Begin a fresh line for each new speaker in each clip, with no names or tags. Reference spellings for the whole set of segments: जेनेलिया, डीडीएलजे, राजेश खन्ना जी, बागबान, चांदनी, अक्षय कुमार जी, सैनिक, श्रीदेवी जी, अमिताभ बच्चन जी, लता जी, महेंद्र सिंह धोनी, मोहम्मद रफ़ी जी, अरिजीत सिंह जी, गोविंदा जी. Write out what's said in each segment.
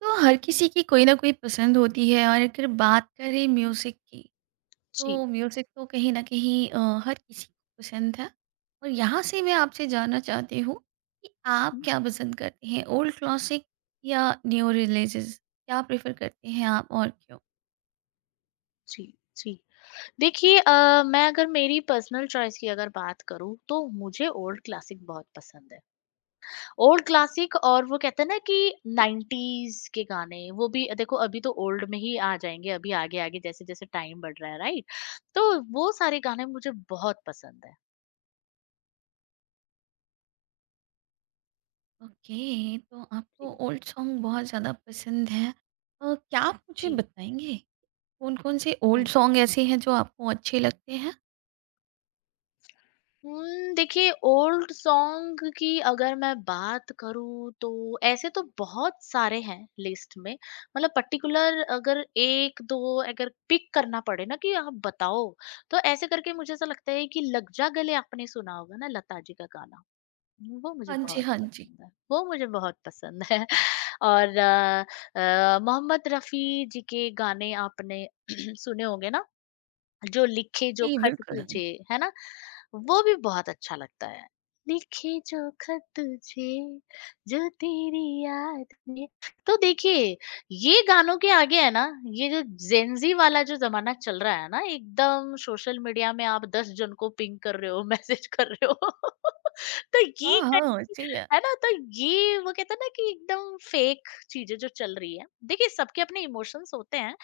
तो हर किसी की कोई ना कोई पसंद होती है और अगर बात करें म्यूज़िक की,
जी,
तो म्यूज़िक तो कहीं ना कहीं हर किसी को पसंद है। और यहाँ से मैं आपसे जानना चाहती हूँ कि आप
हुँ,
क्या पसंद करते हैं, ओल्ड क्लासिक या न्यू रिलीजेस? क्या प्रेफर करते हैं आप और क्यों?
जी, जी। देखिए मैं अगर मेरी पर्सनल चॉइस की अगर बात करूँ, तो मुझे ओल्ड क्लासिक बहुत पसंद है। ओल्ड क्लासिक और वो कहते हैं ना कि 90s के गाने, वो भी देखो अभी तो ओल्ड में ही आ जाएँगे, अभी आगे-आगे जैसे-जैसे टाइम बढ़ रहा है, राइट? तो वो सारे गाने मुझे बहुत पसंद हैं।
ओके, तो आपको
जी,
ओल्ड सॉन्ग बहुत ज़्यादा पसंद है। क्या आप मुझे
जी।
बताएंगे कौन कौन से ओल्ड सॉन्ग ऐसे हैं जो आपको अच्छे लगते हैं?
देखिए ओल्ड सॉन्ग की अगर मैं बात करूँ तो ऐसे तो बहुत सारे हैं लिस्ट में, मतलब पर्टिकुलर अगर 1-2 अगर पिक करना पड़े ना कि आप बताओ, तो ऐसे करके मुझे ऐसा लगता है कि लग जा गले आपने सुना होगा ना लता जी का गाना। वो मुझे
हाँ जी,
बहुत
हाँ जी।
पसंद है, वो मुझे बहुत पसंद है। और मोहम्मद रफ़ी जी के गाने आपने सुने होंगे ना, जो लिखे जो
जी
खत
बिल्कुल।
तुझे, है ना। वो भी बहुत अच्छा लगता है। लिखे जो खत तुझे, जो तेरी याद में। तो देखिए ये गानों के आगे है ना, ये जो जेंजी वाला जो जमाना चल रहा है ना, एकदम सोशल मीडिया में आप दस जन को पिंग कर रहे हो, मैसेज कर रहे हो, तो ये
हाँ
कहीं-
हाँ, सही है।
है ना। तो ये वो कहते हैं ना कि एकदम फेक चीजें जो चल रही है। देखिए सबके अपने इमोशंस होते हैं।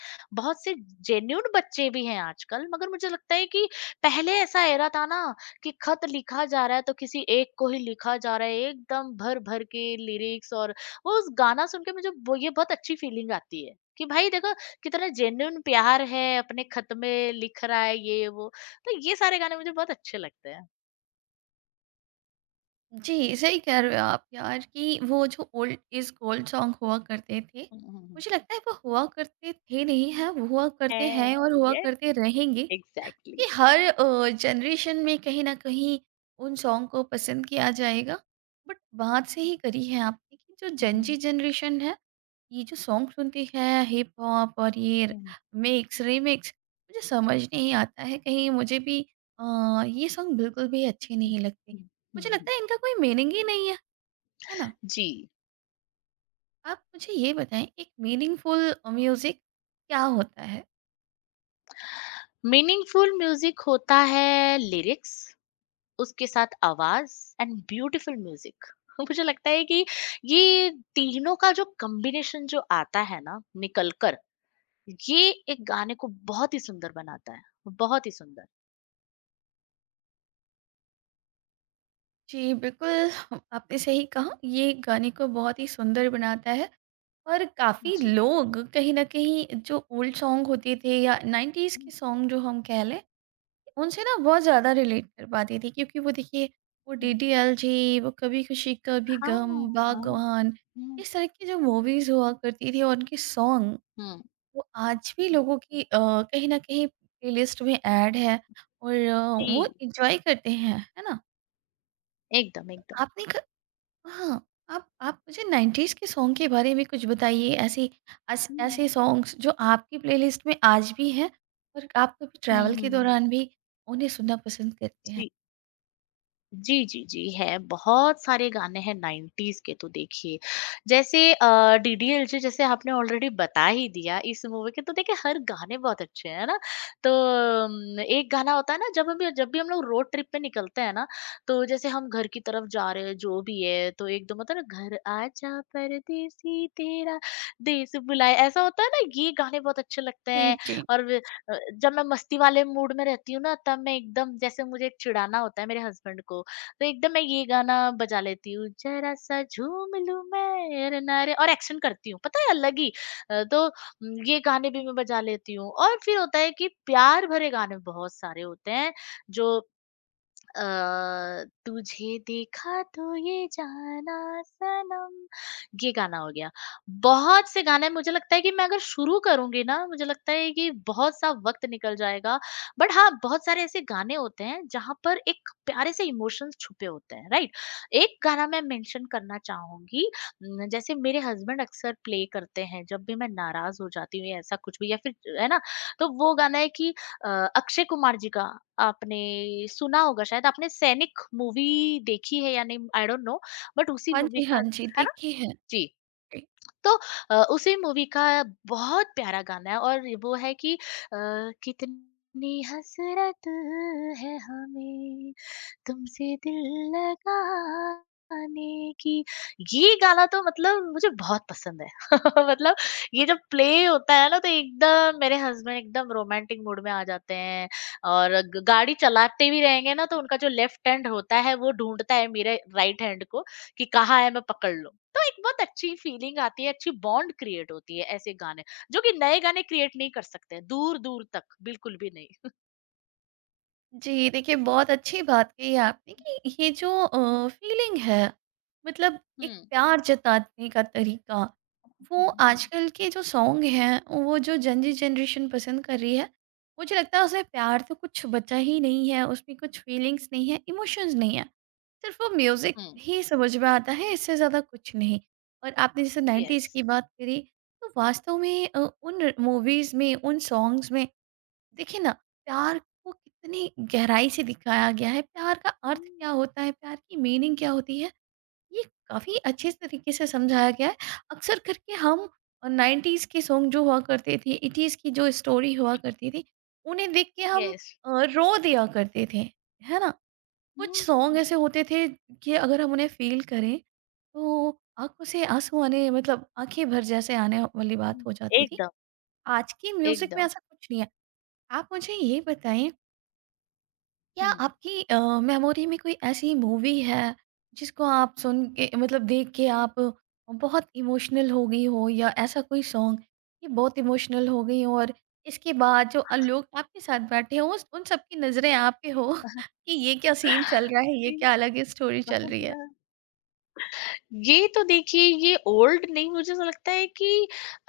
बहुत से जेन्युइन बच्चे भी हैं आजकल, मगर मुझे लगता है कि पहले ऐसा एरा था ना कि खत लिखा जा रहा है तो किसी एक को ही लिखा जा रहा है, एकदम भर भर के लिरिक्स और वो उस गाना सुन के मुझे वो ये बहुत अच्छी फीलिंग आती है कि भाई देखो कितना जेन्युइन प्यार है, अपने खत में लिख रहा है ये वो। तो ये सारे गाने मुझे बहुत अच्छे लगते हैं।
जी, सही कह रहे हो आप यार कि वो जो ओल्ड इज़ गोल्ड सॉन्ग हुआ करते थे,
हम्म,
मुझे लगता है वो हुआ करते थे नहीं, हैं, हुआ करते हैं और हुआ
ये
करते रहेंगे।
एग्जैक्टली।
कि हर जनरेशन में कहीं न कहीं उन सॉन्ग को पसंद किया जाएगा। बट बात सही करी है आपने कि जो जेन ज़ी
हम्म,
जनरेशन है, ये जो सॉन्ग सुनती है हिप हॉप और ये
हम्म,
मिक्स रीमिक्स, मुझे समझ नहीं आता है, कहीं मुझे भी अ, ये सॉन्ग बिल्कुल भी अच्छे
हम्म,
नहीं लगते,
हम्म,
मुझे
हम्म,
लगता है इनका कोई मीनिंग ही नहीं है, है ना?
जी।
आप मुझे ये बताएं, एक मीनिंगफुल म्यूजिक क्या होता है?
मीनिंगफुल म्यूजिक होता है लिरिक्स, उसके साथ आवाज़ एंड ब्यूटीफुल म्यूज़िक। मुझे लगता है कि ये तीनों का जो कॉम्बिनेशन जो आता है ना निकल कर, ये एक गाने को बहुत ही सुंदर बनाता है, बहुत ही सुंदर।
जी बिल्कुल, आपने सही कहा, ये गाने को बहुत ही सुंदर बनाता है। और काफ़ी
जी।
लोग कहीं ना कहीं जो ओल्ड सॉन्ग होते थे या नाइन्टीज़
हुँ,
के सॉन्ग जो हम कह लें, उनसे ना बहुत ज़्यादा रिलेट कर पाती थी, क्योंकि वो देखिए, वो
हुँ।
डीडीएलजे, वो कभी खुशी कभी गम,
हाँ, हाँ।
बागवान,
हुँ,
इस तरह की जो मूवीज हुआ करती थी और उनके सॉन्ग,
हुँ।
वो आज भी लोगों की कहीं ना कहीं प्लेलिस्ट में ऐड है और
जी,
वो एंजॉय करते हैं, है ना?
एकदम, एकदम।
आपने क... हाँ, आप मुझे 90s के सॉन्ग के बारे में कुछ बताइए, ऐसे
हुँ,
ऐसे सॉन्ग्स जो आपकी प्लेलिस्ट में आज भी हैं और आप कभी
हुँ,
ट्रैवल
हुँ,
के
हुँ।
दौरान भी उन्हें सुनना पसंद करते हैं?
जी। जी, जी, जी, है। बहुत सारे गाने हैं 90s के तो देखिए। जैसे डीडीएलजे, जैसे आपने ऑलरेडी बता ही दिया, इस मूवी के तो देखिए हर गाने बहुत अच्छे हैं, है ना? तो एक गाना होता है ना, जब हम जब भी हम लोग रोड ट्रिप पे निकलते हैं ना, तो जैसे हम घर की तरफ जा रहे हैं जो भी है, तो एकदम होता है ना, घर आजा परदेसी तेरा देश बुलाए, ऐसा होता है ना, ये गाने बहुत अच्छे लगते
जी,
हैं।
जी।
और जब मैं मस्ती वाले मूड में रहती हूँ ना, तब मैं एकदम जैसे मुझे चिढ़ाना होता है मेरे हस्बैंड को, तो एकदम मैं ये गाना बजा लेती हूँ, "ज़रा सा झूम लूँ मैं अरे ना रे" और एक्शन करती हूँ, पता है अलग ही। तो ये गाने भी मैं बजा लेती हूँ और फिर होता है कि प्यार भरे गाने बहुत सारे होते हैं, जो अ, तुझे देखा तो ये जाना सनम, ये गाना हो गया। बहुत से गाने मुझे लगता है कि मैं अगर शुरू करूंगी ना, मुझे लगता है कि बहुत सा वक्त निकल जाएगा। बट हाँ, बहुत सारे ऐसे गाने होते हैं जहां पर एक प्यारे से इमोशंस छुपे होते हैं, राइट। एक गाना मैं मेंशन करना चाहूंगी न, जैसे मेरे हस्बैंड अक्सर प्ले करते हैं जब भी मैं नाराज हो जाती हूँ या ऐसा कुछ भी या फिर, है ना। तो वो गाना है कि अ, अक्षय कुमार जी का, आपने सुना होगा, शायद आपने सैनिक मूवी देखी है या नहीं, आई डोंट नो, बट उसी
हाँ
मूवी
जी,
का,
हाँ जी,
है ना।
देखी है।
जी।
जी।
तो उसी मूवी का बहुत प्यारा गाना है और वो है कि अ, कितनी हसरत है हमें तुमसे दिल लगाने की। ये गाना तो मतलब मुझे बहुत पसंद है। मतलब ये जब प्ले होता है ना, तो एकदम मेरे हस्बैंड एकदम रोमांटिक मूड में आ जाते हैं, और गाड़ी चलाते भी रहेंगे ना, तो उनका जो लेफ्ट हैंड होता है वो ढूंढता है मेरे राइट हैंड को कि कहाँ है मैं पकड़ लूं, तो एक बहुत अच्छी फीलिंग आती है, अच्छी बॉन्ड क्रिएट होती है ऐसे गाने, जो कि नए गाने क्रिएट नहीं कर सकते हैं, दूर दूर तक बिल्कुल भी नहीं।
जी, देखिए बहुत अच्छी बात कही आपने कि ये जो फीलिंग है, मतलब एक
हम्म,
प्यार जताने का तरीका,
हम्म,
वो
हम्म,
आजकल के जो सॉन्ग हैं, वो जो जेनजी जनरेशन पसंद कर रही है, मुझे लगता है उसमें प्यार तो कुछ बचा ही नहीं है, उसमें कुछ फीलिंग्स नहीं है, इमोशंस नहीं है। सिर्फ़ वो म्यूज़िक
हम्म,
ही समझ में आता है, इससे ज़्यादा कुछ नहीं। और आपने जैसे
यस,
90s की बात करी, तो वास्तव में उन मूवीज़ में, उन सॉन्ग्स में देखिए ना, प्यार को कितनी गहराई से दिखाया गया है, प्यार का अर्थ क्या होता है, प्यार की मीनिंग क्या होती है, ये काफी अच्छे तरीके से समझाया गया है। अक्सर करके हम नाइन्टीज के सॉन्ग जो हुआ करते थे, एटीज की जो स्टोरी हुआ करती थी, उन्हें देख के हम
येस।
रो दिया करते थे, है ना? कुछ सॉन्ग
हम्म।
ऐसे होते थे कि अगर हम उन्हें फील करें, तो आंखों से आंसू आने, मतलब आंखें भर, जैसे आने वाली बात
हं।
हो जाती थी।
एकदम,
आज के म्यूजिक में
एकदम।
ऐसा कुछ नहीं है। आप मुझे ये बताएं, क्या
हं।
आपकी मेमोरी में कोई ऐसी मूवी है जिसको आप सुन के, मतलब देख के आप बहुत इमोशनल हो गई हो, या ऐसा कोई सॉन्ग कि बहुत इमोशनल हो गई हो और इसके बाद जो लोग आपके साथ बैठे हो उन सबकी नज़रें आप पे हो कि ये क्या सीन चल रहा है, ये क्या अलग ही स्टोरी चल रही है?
ये तो देखिए ये ओल्ड नहीं, मुझे ऐसा लगता है कि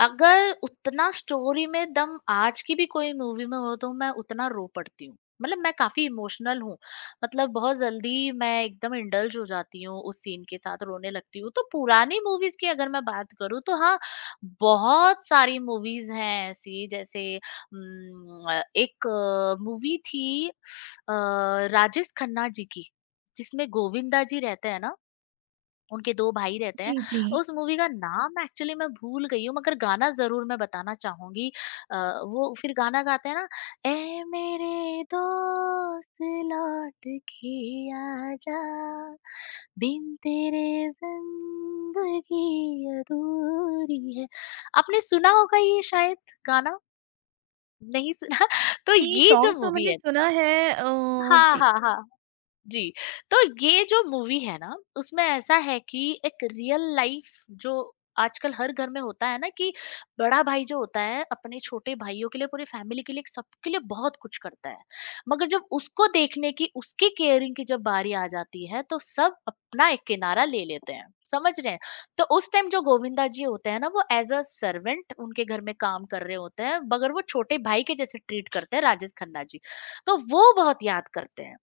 अगर उतना स्टोरी में दम आज की भी कोई मूवी में हो, तो मैं उतना रो पड़ती हूँ। मतलब मैं काफी इमोशनल हूँ, मतलब बहुत जल्दी मैं एकदम इंडल्ज हो जाती हूँ उस सीन के साथ, रोने लगती हूँ। तो पुरानी मूवीज की अगर मैं बात करूँ तो हाँ, बहुत सारी मूवीज हैं ऐसी, जैसे एक मूवी थी राजेश खन्ना जी की, जिसमें गोविंदा जी रहते हैं ना, उनके 2 भाई रहते हैं।
जी जी,
उस मूवी का नाम एक्चुअली मैं भूल गई हूँ, मगर गाना ज़रूर मैं बताना चाहूँगी। अ, वो फिर गाना गाते हैं ना, ऐ मेरे दोस्त लौट के आजा, बिन तेरे ज़िंदगी अधूरी है। आपने सुना होगा ये शायद गाना? नहीं सुना? तो
ये
ये जो
सॉन्ग तो
मूवी
मैंने
है,
सुना है,
हाँ,
जी।
हाँ, हाँ। जी, तो ये जो मूवी है ना, उसमें ऐसा है कि एक रियल लाइफ जो आजकल हर घर में होता है ना कि बड़ा भाई जो होता है, अपने छोटे भाइयों के लिए, पूरी फैमिली के लिए, सबके लिए बहुत कुछ करता है। मगर जब उसको देखने की, उसकी केयरिंग की जब बारी आ जाती है, तो सब अपना एक किनारा ले लेते हैं, समझ रहे हैं? तो उस टाइम जो गोविंदा जी होते हैं ना, वो एज़ अ सर्वेंट उनके घर में काम कर रहे होते हैं, मगर वो छोटे भाई के जैसे ट्रीट करते हैं राजेश खन्ना जी। तो वो बहुत याद करते हैं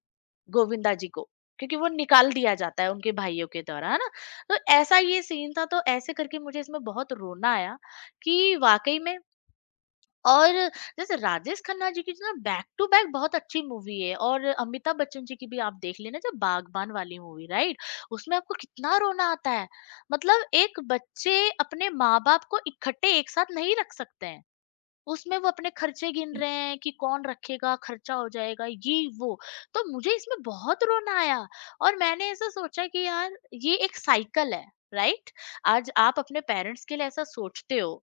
गोविंदा जी को, क्योंकि वो निकाल दिया जाता है उनके भाइयों के द्वारा, है ना। तो ऐसा ये सीन था, तो ऐसे करके मुझे इसमें बहुत रोना आया कि वाकई में। और जैसे राजेश खन्ना जी की ना बैक टू बैक बहुत अच्छी मूवी है, और अमिताभ बच्चन जी की भी आप देख लेना जो बागबान वाली मूवी, राइट। उसमें आपको कितना रोना आता है, मतलब एक बच्चे अपने माँ बाप को इकट्ठे एक साथ नहीं रख सकते हैं, उसमें वो अपने खर्चे गिन
जी।
रहे हैं कि कौन रखेगा, खर्चा हो जाएगा, ये वो। तो मुझे इसमें बहुत रोना आया और मैंने ऐसा सोचा कि यार, ये एक साइकिल है, राइट? आज आप अपने पेरेंट्स के लिए ऐसा सोचते हो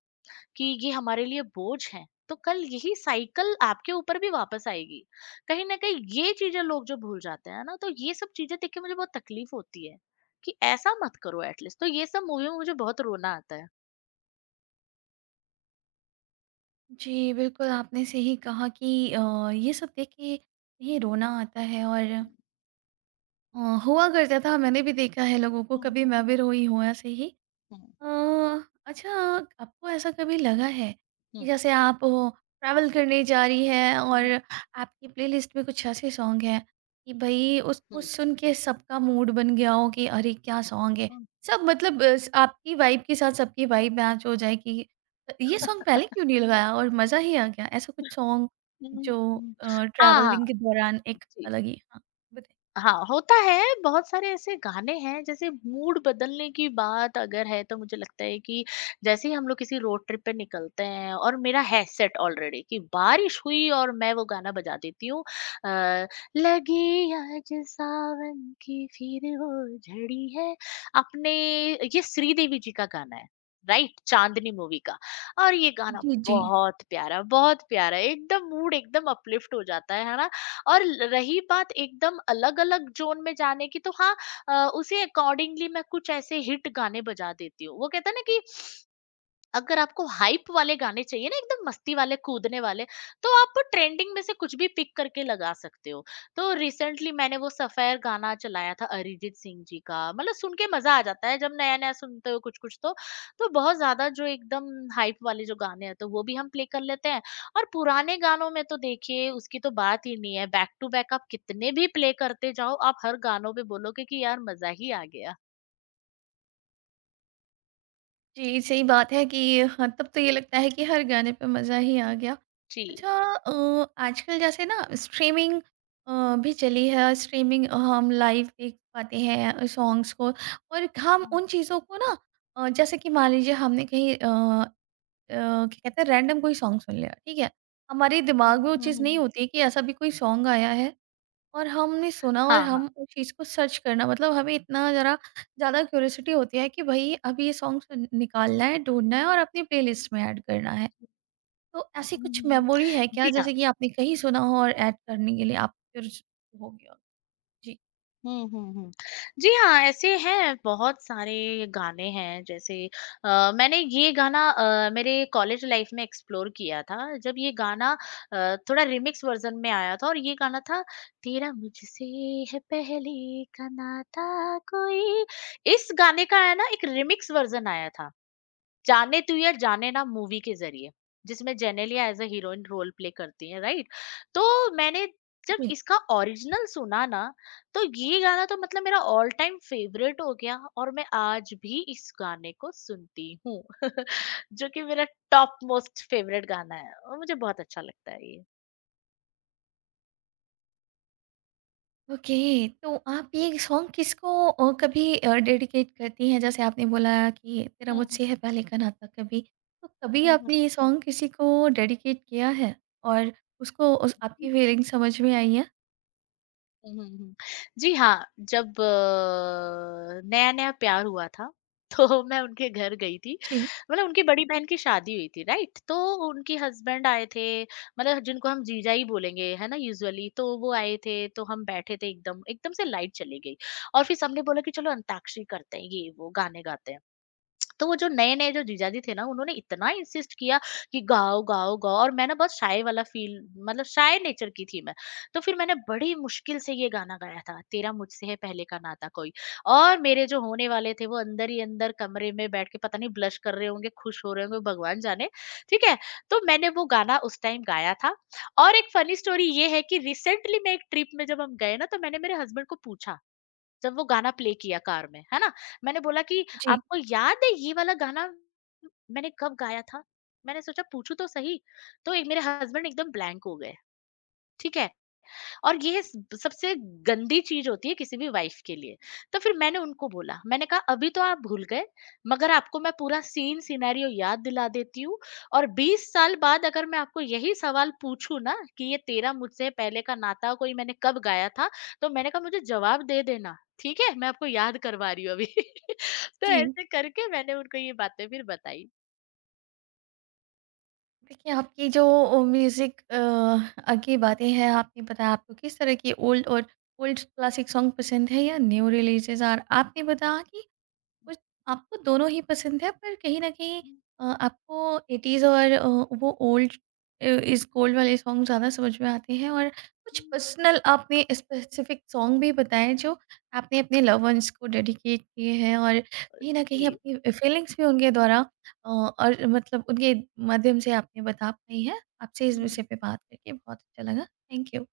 कि ये हमारे लिए बोझ है, तो कल यही साइकिल आपके ऊपर भी वापस आएगी। कहीं न कहीं ये चीज़ें लोग जो भूल जाते हैं ना, तो ये सब चीज़ें देख के मुझे बहुत तकलीफ होती है कि ऐसा मत करो एटलीस्ट। तो ये सब मूवी में मुझे बहुत रोना आता है।
जी, बिल्कुल आपने सही कहा कि ये सब देख के कहीं रोना आता है और
हुँ।
अ, हुआ करता था, मैंने भी देखा है लोगों को, कभी मैं भी रोई हूँ ऐसे ही।
हुँ, हुँ,
अ, अच्छा, आपको ऐसा कभी लगा है कि
हुँ,
जैसे आप ट्रैवल करने जा रही हैं और
हुँ,
आपकी प्लेलिस्ट में कुछ ऐसे सॉन्ग हैं कि भाई उसको
हुँ।
सुन के सबका मूड बन गया हो कि अरे क्या सॉन्ग है,
हुँ।
सब मतलब आपकी वाइब के साथ सबकी वाइब मैच हो जाए कि ये सॉन्ग पहले क्यों नहीं लगाया और मज़ा ही आ गया, ऐसा कुछ
हुँ,
सॉन्ग
हुँ,
जो
हुँ। हाँ, हाँ।
ट्रैवलिंग के दौरान एक
जी।
अलग ही, हाँ, बताइए।
हाँ होता है, बहुत सारे ऐसे गाने हैं। जैसे मूड बदलने की बात अगर है, तो मुझे लगता है कि जैसे ही हम लोग किसी रोड ट्रिप पे निकलते हैं, और मेरा है सेट ऑलरेडी कि बारिश हुई और मैं वो गाना बजा देती हूँ, अ, लगी आज सावन की फिर वो झड़ी है, अपने, ये श्रीदेवी जी का गाना है, राइट, चांदनी मूवी का। और ये गाना
जी जी
बहुत प्यारा, बहुत प्यारा, एकदम मूड एकदम अपलिफ्ट हो जाता है ना। और रही बात एकदम अलग अलग जोन में जाने की, तो हाँ, उसी अकॉर्डिंगली मैं कुछ ऐसे हिट गाने बजा देती हूँ। वो कहता है ना कि अगर आपको हाइप वाले गाने चाहिए ना, एकदम मस्ती वाले, कूदने वाले, तो आप ट्रेंडिंग में से कुछ भी पिक करके लगा सकते हो। तो रिसेंटली मैंने वो सफेर गाना चलाया था अरिजीत सिंह जी का, मतलब सुन के मजा आ जाता है जब नया नया सुनते हो कुछ कुछ तो। तो बहुत ज्यादा जो एकदम हाइप वाले जो गाने हैं, तो वो भी हम प्ले कर लेते हैं। और पुराने गानों में तो देखिए उसकी तो बात ही नहीं है, बैक टू बैक आप कितने भी प्ले करते जाओ, आप हर गानों पे बोलोगे कि यार मजा ही आ गया।
जी, सही बात है कि हाँ, तब तो ये लगता है कि हर गाने पे मज़ा ही आ गया।
जी।
अच्छा, आजकल जैसे ना स्ट्रीमिंग अ, भी चली है, स्ट्रीमिंग हम लाइव देख पाते हैं सॉन्ग्स को, और हम
हम्म,
उन चीज़ों को ना जैसे कि मान लीजिए हमने कहीं क्या कहते हैं, रैंडम कोई सॉन्ग सुन लिया, ठीक है? हमारे दिमाग में
हम्म,
वो
हम्म,
चीज़ नहीं
हम्म।
होती कि ऐसा भी कोई सॉन्ग आया है और हमने सुना, और
हाँ, हाँ।
हम उस चीज़ को सर्च करना, मतलब हमें इतना ज़रा ज़्यादा क्यूरियोसिटी होती है कि भई अब ये सॉन्ग सुन, निकालना है, ढूँढना है और अपनी प्लेलिस्ट में ऐड करना है। तो ऐसी कुछ
हुँ,
मेमोरी है क्या
जी हाँ।
जैसे कि आपने कहीं सुना हो और ऐड करने के लिए आप क्यूरियस हो गए हो? जी।
हुँ, हुँ, हुँ। जी हाँ, ऐसे हैं, बहुत सारे गाने हैं। जैसे मैंने ये गाना मेरे कॉलेज लाइफ में एक्सप्लोर किया था, जब ये गाना थोड़ा रिमिक्स वर्ज़न में आया था। और ये गाना था, तेरा मुझसे है पहले का नाता कोई, इस गाने का है ना एक रिमिक्स वर्ज़न आया था, जाने तू या जाने ना मूवी के ज़रिए, जिसमें जेनेलिया as a heroine role play करती हैं, राइट? तो मैंने जब
जी।
इसका ओरिजिनल सुना ना, तो ये गाना तो मतलब मेरा ऑल टाइम फ़ेवरेट हो गया, और मैं आज भी इस गाने को सुनती हूँ। जो कि मेरा टॉप मोस्ट फ़ेवरेट गाना है, और मुझे बहुत अच्छा लगता है ये।
ओके, तो आप ये सॉन्ग किसको कभी डेडिकेट करती हैं? जैसे आपने बोला कि तेरा
हुँ, हुँ।
मुझसे है पहले का नाता कभी, तो कभी
हुँ, हुँ।
आपने ये सॉन्ग किसी को डेडिकेट किया है और उसको, उस
हुँ।
आपकी फीलिंग समझ में आई है?
हुँ, हुँ, हुँ। जी हाँ, जब नया-नया प्यार हुआ था, तो मैं उनके घर गई थी।
जी,
मतलब उनकी बड़ी बहन की शादी हुई थी, राइट? तो उनके हस्बैंड आए थे, मतलब जिनको हम जीजा ही बोलेंगे, है ना, यूजुअली। तो वो आए थे, तो हम बैठे थे एकदम, एकदम से लाइट चली गई और फिर सबने बोला कि चलो अंताक्षरी करते हैं, ये वो गाने गाते हैं। तो वो जो नए-नए जो जीजाजी थे ना, उन्होंने इतना इंसिस्ट किया कि गाओ, गाओ, गाओ। और मैं ना बहुत शाय वाला फ़ील, मतलब शाय नेचर की थी मैं। तो फिर मैंने बड़ी मुश्किल से ये गाना गाया था, तेरा मुझसे है पहले का नाता कोई। और मेरे जो होने वाले थे, वो अंदर ही अंदर कमरे में बैठ के पता नहीं ब्लश कर रहे होंगे, खुश हो रहे होंगे, भगवान जाने, ठीक है? तो मैंने वो गाना उस टाइम गाया था। और एक फ़नी स्टोरी ये है कि रिसेंटली मैं एक ट्रिप में जब हम गए ना, तो मैंने मेरे हसबैंड को पूछा, जब वो गाना प्ले किया कार में, है ना? मैंने बोला कि
जी,
आपको याद है ये वाला गाना मैंने कब गाया था? मैंने सोचा पूछूँ तो सही, तो एक मेरे हस्बैंड एकदम ब्लैंक हो गए, ठीक है? और ये सबसे गंदी चीज होती है किसी भी वाइफ के लिए। तो फिर मैंने उनको बोला, मैंने कहा अभी तो आप भूल गए, मगर आपको मैं पूरा सीन सिनेरियो याद दिला देती हूँ। और 20 साल बाद अगर मैं आपको यही सवाल पूछूं ना कि ये तेरा मुझसे पहले का नाता कोई मैंने कब गाया था, तो मैंने कहा मुझे जवाब दे देना, ठीक है, मैं आपको याद करवा रही हूँ अभी। तो
जी।
ऐसे करके मैंने उनको ये बातें फिर बताई।
देखिए, आपकी जो म्यूज़िक की बातें हैं, आपने बताया आपको किस तरह की ओल्ड और ओल्ड क्लासिक सॉन्ग पसंद है या न्यू रिलीज़ेज़, और आपने बताया कि कुछ आपको दोनों ही पसंद है, पर कहीं न कहीं आपको 80s और वो ओल्ड इज़ गोल्ड वाले सॉन्ग ज़्यादा समझ में आते हैं, और कुछ पर्सनल आपने स्पेसिफ़िक सॉन्ग भी बताए जो आपने अपने लव वन्स को डेडिकेट किए हैं, और कहीं न कहीं
जी।
अपनी फीलिंग्स भी उनके द्वारा और मतलब उनके माध्यम से आपने बता पाई हैं। आपसे इस विषय
हम्म,
पे बात करके बहुत अच्छा लगा। Thank you.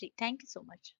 जी, थैंक यू सो मच।